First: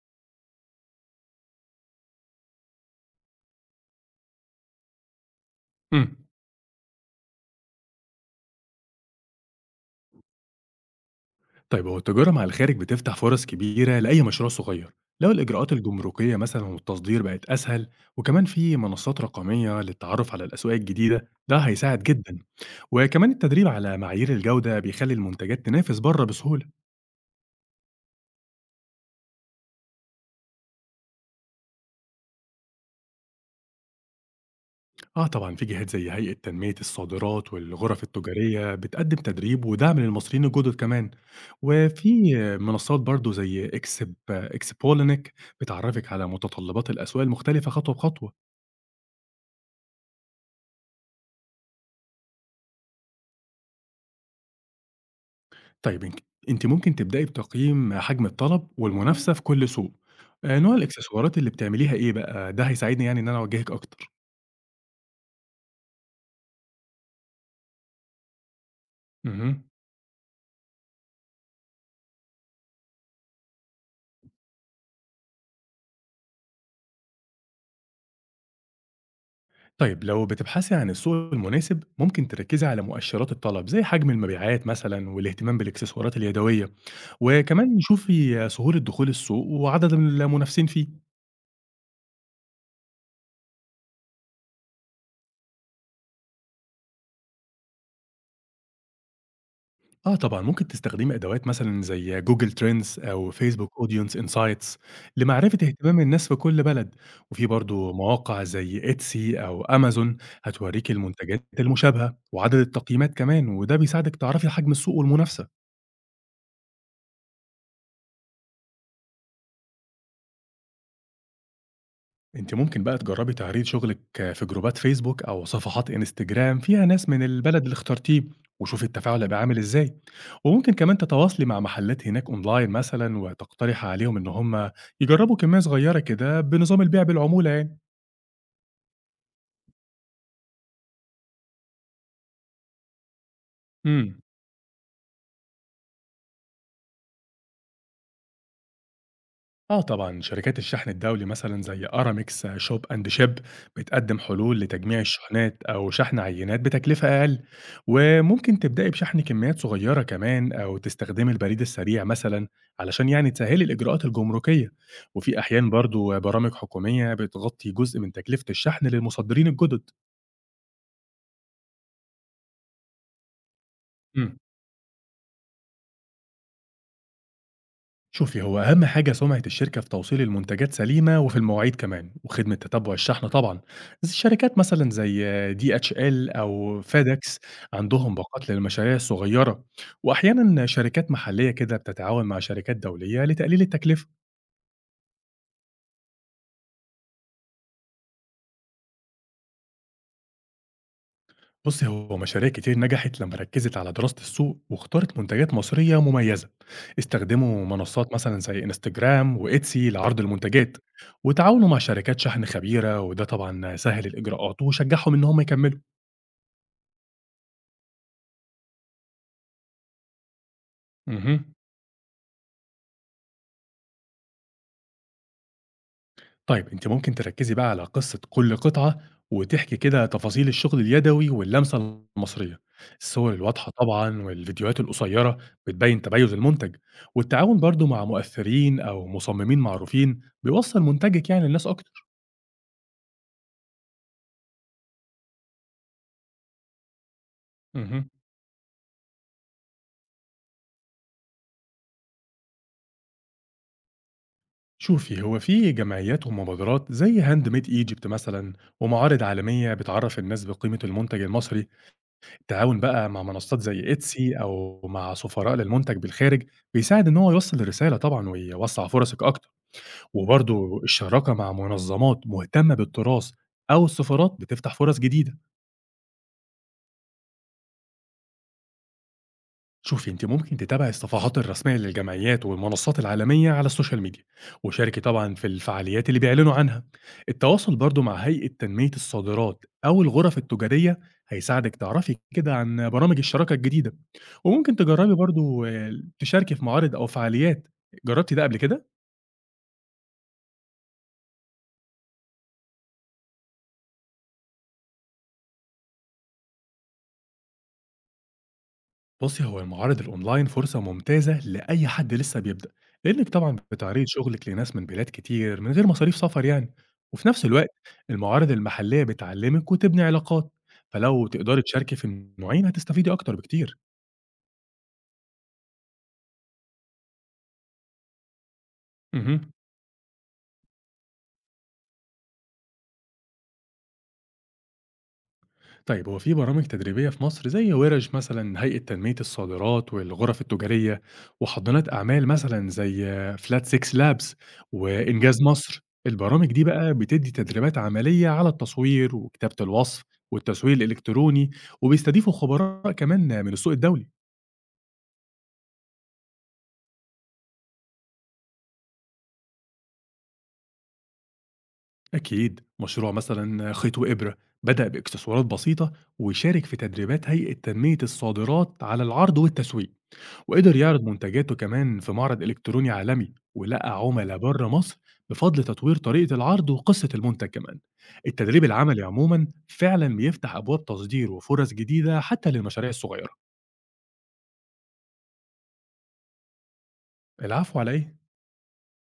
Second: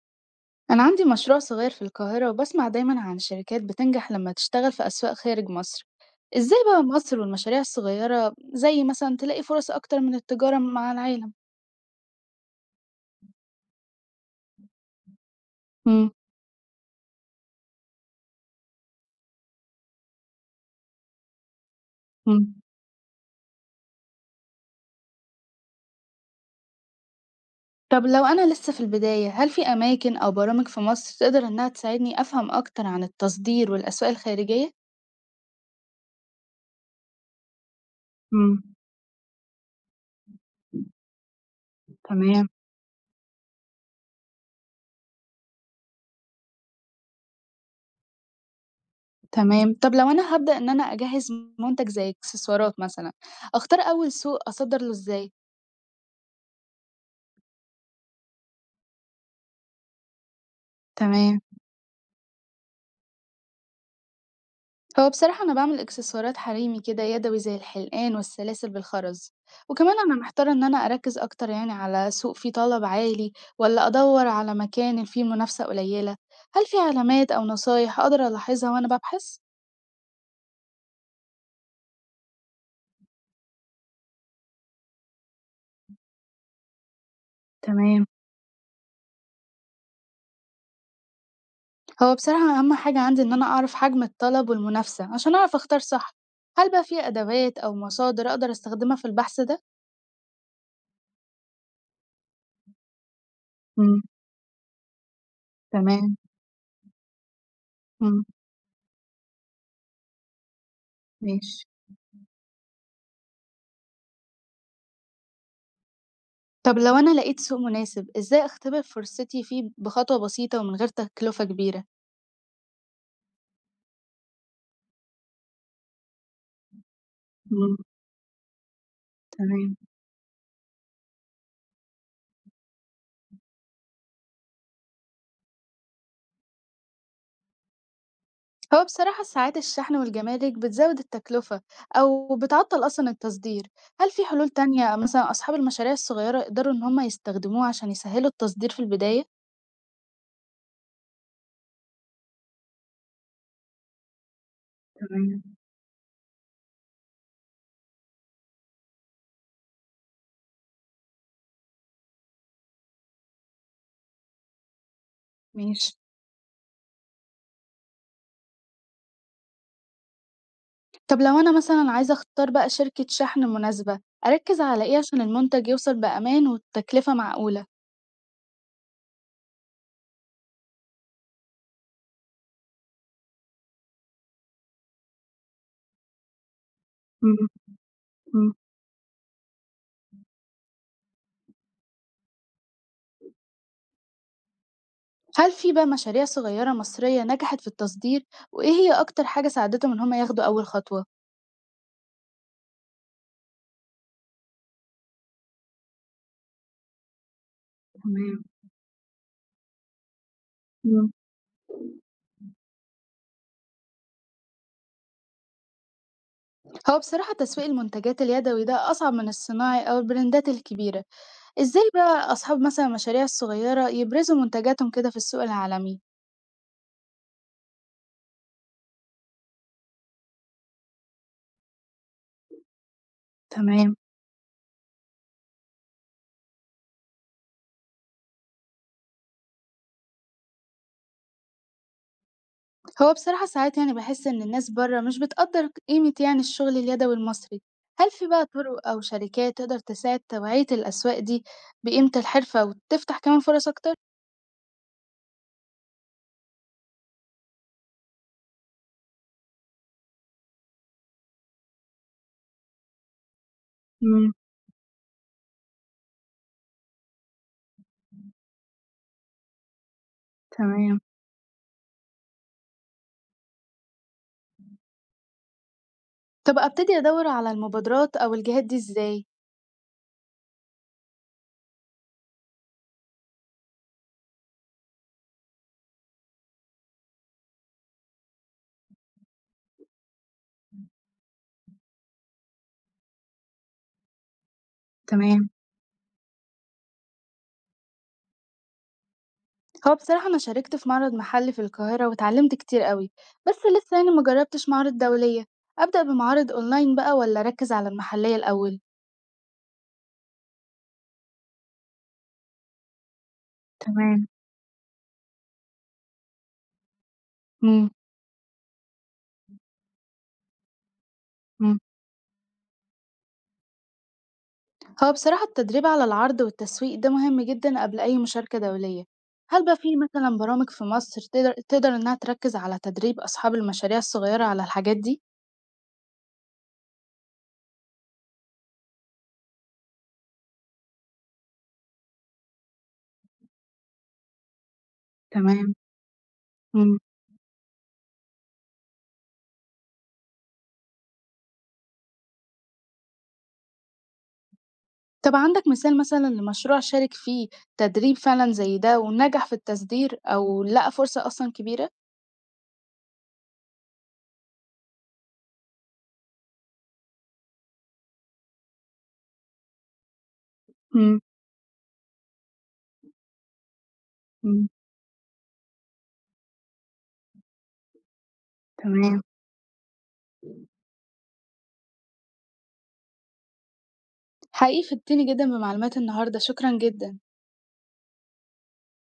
أنا عندي مشروع صغير في القاهرة وبسمع دايما عن شركات بتنجح لما تشتغل في أسواق خارج مصر. امم. إزاي بقى مصر والمشاريع الصغيرة زي مثلا تلاقي فرص أكتر من التجارة مع العالم؟ طيب هو التجارة مع الخارج بتفتح فرص كبيرة لأي مشروع صغير لو الإجراءات مم. الجمركية مثلا والتصدير بقت أسهل. وكمان في منصات رقمية للتعرف على الأسواق الجديدة ده هيساعد جدا. مم. وكمان التدريب على معايير الجودة بيخلي المنتجات تنافس بره بسهولة. طب لو أنا لسه في البداية هل في أماكن أو برامج في مصر تقدر إنها تساعدني أفهم أكتر عن التصدير والأسواق الخارجية؟ آه طبعا في جهات زي هيئة تنمية الصادرات والغرف مم. التجارية بتقدم تدريب ودعم للمصريين الجدد كمان. وفي تمام. منصات برضو زي اكسب اكسبولينك بتعرفك على متطلبات الأسواق المختلفة خطوة بخطوة. تمام. طب لو أنا هبدأ إن أنا أجهز منتج زي إكسسوارات مثلا، أختار أول سوق أصدر له إزاي؟ طيب إنك أنتِ ممكن تبدئي بتقييم حجم الطلب والمنافسة في كل سوق، نوع الإكسسوارات تمام. اللي بتعمليها إيه بقى، ده هيساعدني يعني إن أنا أوجهِك أكتر. هو بصراحة أنا باعمل إكسسوارات حريمي كده يدوي زي الحلقان والسلاسل بالخرز. اهم. وكمان أنا محتارة إن أنا أركز أكتر يعني على سوق فيه طلب عالي ولا أدور على مكان فيه منافسة قليلة. هل في علامات أو نصايح أقدر ألاحظها وأنا ببحث؟ طيب لو بتبحثي عن السوق المناسب، ممكن تركّزي على مؤشرات الطلب، زي حجم المبيعات مثلًا والاهتمام بالإكسسوارات اليدوية، وكمان تمام. شوفي سهولة دخول السوق وعدد المنافسين فيه. هو بصراحة أهم حاجة عندي إن أنا أعرف حجم الطلب والمنافسة عشان أعرف أختار صح. هل بقى في أدوات أو مصادر أقدر أستخدمها في البحث ده؟ آه طبعًا، ممكن تستخدمي أدوات مثلًا زي Google Trends أو Facebook امم. Audience Insights لمعرفة اهتمام تمام. الناس في كل بلد، وفي برضه امم. مواقع زي Etsy أو Amazon هتوريكِ المنتجات ماشي. المشابهة وعدد التقييمات كمان، وده بيساعدِك تعرفي حجم السوق والمنافسة. طب لو أنا لقيت سوق مناسب، إزاي أختبر فرصتي فيه بخطوة بسيطة ومن غير تكلفة كبيرة؟ أنتِ ممكن بقى تجرّبي تعرضي شغلِك في جروبات فيسبوك أو صفحات إنستجرام فيها ناس من البلد اللي مم. اخترتيه، وشوفي التفاعل هيبقى عامل تمام. إزاي، وممكن كمان تتواصلي مع محلات هناك أونلاين مثلًا وتقترحي عليهم إن هم يجرّبوا كمية صغيّرة كده بنظام البيع بالعمولة يعني. هو بصراحة ساعات الشحن والجمارك بتزود التكلفة أو بتعطل أصلا التصدير. هل إمم. في حلول تانية مثلا أصحاب المشاريع الصغيرة يقدروا إن هم يستخدموها عشان يسهلوا التصدير في البداية؟ آه طبعًا، شركات الشحن الدولي مثلًا زي أرامكس، شوب أند شيب بتقدم حلول لتجميع تمام. الشحنات أو شحن عينات بتكلفة أقل، وممكن تبدئي بشحن كميات صغيرة كمان أو تستخدمي البريد السريع مثلًا علشان يعني تسهّلي الإجراءات الجمركية، وفي أحيان ماشي. برضه برامج حكومية بتغطي جزء من تكلفة الشحن للمصدرين الجدد. طب لو أنا مثلا عايزة أختار بقى شركة شحن مناسبة، إمم. أركز على إيه عشان المنتج يوصل بأمان والتكلفة معقولة؟ شوفي، هو أهم حاجة سمعة الشركة في توصيل المنتجات سليمة وفي المواعيد كمان وخدمة تتبع الشحن طبعا. بس الشركات مثلا زي دي اتش ال أو فيدكس عندهم باقات مم. للمشاريع الصغيرة، وأحيانا شركات محلية كده بتتعاون مع شركات دولية لتقليل التكلفة. هل في بقى مشاريع صغيرة مصرية نجحت في التصدير وإيه هي أكتر حاجة ساعدتهم إن هم ياخدوا أول خطوة؟ بُصّي، هو مشاريع كتير نجحت لمّا ركّزت على دراسة السوق واختارت منتجات مصرية مميزة، استخدموا منصات مثلًا تمام. زي إنستجرام وإتسي لعرض المنتجات، مم. وتعاونوا مع شركات شحن خبيرة، وده طبعًا سهّل الإجراءات وشجّعهم إن هم يكمّلوا. هو بصراحة تسويق المنتجات اليدوي ده أصعب من الصناعي أو البراندات الكبيرة. اهم. إزاي بقى أصحاب مثلا المشاريع الصغيرة يبرزوا منتجاتهم كده في السوق العالمي؟ طيب أنتِ ممكن تركّزي بقى على قصة كل قطعة، وتحكي كده تفاصيل الشغل اليدوي واللمسة المصرية. الصور الواضحة تمام. طبعًا والفيديوهات القصيرة بتبيّن تميُّز المنتج، والتعاون برضه مع مؤثرين أو مصممين معروفين بيوصّل منتجِك يعني للناس أكتر. هو بصراحة ساعات يعني بحس إن الناس بره مش بتقدر قيمة يعني الشغل اليدوي المصري. اهم. هل في بقى طرق أو شركات تقدر تساعد توعية الأسواق دي بقيمة الحرفة وتفتح كمان فرص أكتر؟ شوفي، هو في جمعيات ومبادرات زي handmade Egypt مثلًا، ومعارض عالمية بتعرّف الناس بقيمة المنتج المصري. التعاون بقى مع منصات زي مم. إتسي أو مع سفراء للمنتج بالخارج بيساعد إن هو يوصل الرسالة طبعًا ويوسّع فرصك أكتر، وبرضه تمام. الشراكة مع منظمات مهتمة بالتراث أو السفارات بتفتح فرص جديدة. طب أبتدي أدوّر على المبادرات أو الجهات دي إزاي؟ شوفي، انت ممكن تتابعي الصفحات الرسميه للجمعيات والمنصات العالميه على السوشيال ميديا، وشاركي طبعا في الفعاليات اللي بيعلنوا عنها. التواصل برضو مع هيئه تنميه الصادرات او الغرف التجاريه هيساعدك تعرفي كده عن برامج الشراكه الجديده. وممكن تجربي تمام. برضو تشاركي في معارض او فعاليات. جربتي ده قبل كده؟ هو بصراحة أنا شاركت في معرض محلي في القاهرة واتعلمت كتير أوي، بس لسه يعني ما جربتش معارض دولية. أبدأ بمعارض أونلاين بقى ولا أركز على المحلية الأول؟ بُصّي، هو المعارض الأونلاين فرصة ممتازة لأي حد لسه بيبدأ، لإنِّك طبعًا بتعرضي تمام. شغلِك لناس من بلاد كتير من غير مصاريف سفر يعني، وفي نفس الوقت مم. المعارض المحلية بتعلّمِك وتبني علاقات، فلو تقدري مم. تشاركي في النوعين هتستفيدي أكتر بكتير. هو بصراحة التدريب على العرض والتسويق ده مهم جدا قبل أي مشاركة دولية. اهم. هل بقى في مثلا برامج في مصر تقدر إنها تركز على تدريب أصحاب المشاريع الصغيرة على الحاجات دي؟ طيب هو في برامج تدريبية في مصر زي ورش مثلا هيئة تنمية الصادرات والغرف التجارية، وحضانات أعمال مثلا زي فلات 6 لابس وإنجاز تمام. مصر. البرامج دي بقى مم. بتدي تدريبات عملية على التصوير وكتابة الوصف والتسويق الإلكتروني، وبيستضيفوا خبراء كمان من السوق الدولي. طب عندك مثال مثلًا لمشروع شارك فيه تدريب فعلًا زي ده ونجح في التصدير أو لقى فرصة أصلًا كبيرة؟ أكيد مشروع مثلا خيط وإبرة بدأ بإكسسوارات بسيطة وشارك في تدريبات هيئة تنمية الصادرات على العرض والتسويق، وقدر يعرض إمم. منتجاته كمان في معرض إلكتروني عالمي ولقى عملاء إمم. بره مصر بفضل تطوير طريقة العرض وقصة المنتج كمان. التدريب العملي تمام. عموما فعلا بيفتح أبواب تصدير وفرص جديدة حتى للمشاريع الصغيرة. حقيقي فدتني جدًا بمعلومات النهارده، شكرًا جدًا. العفو عليه.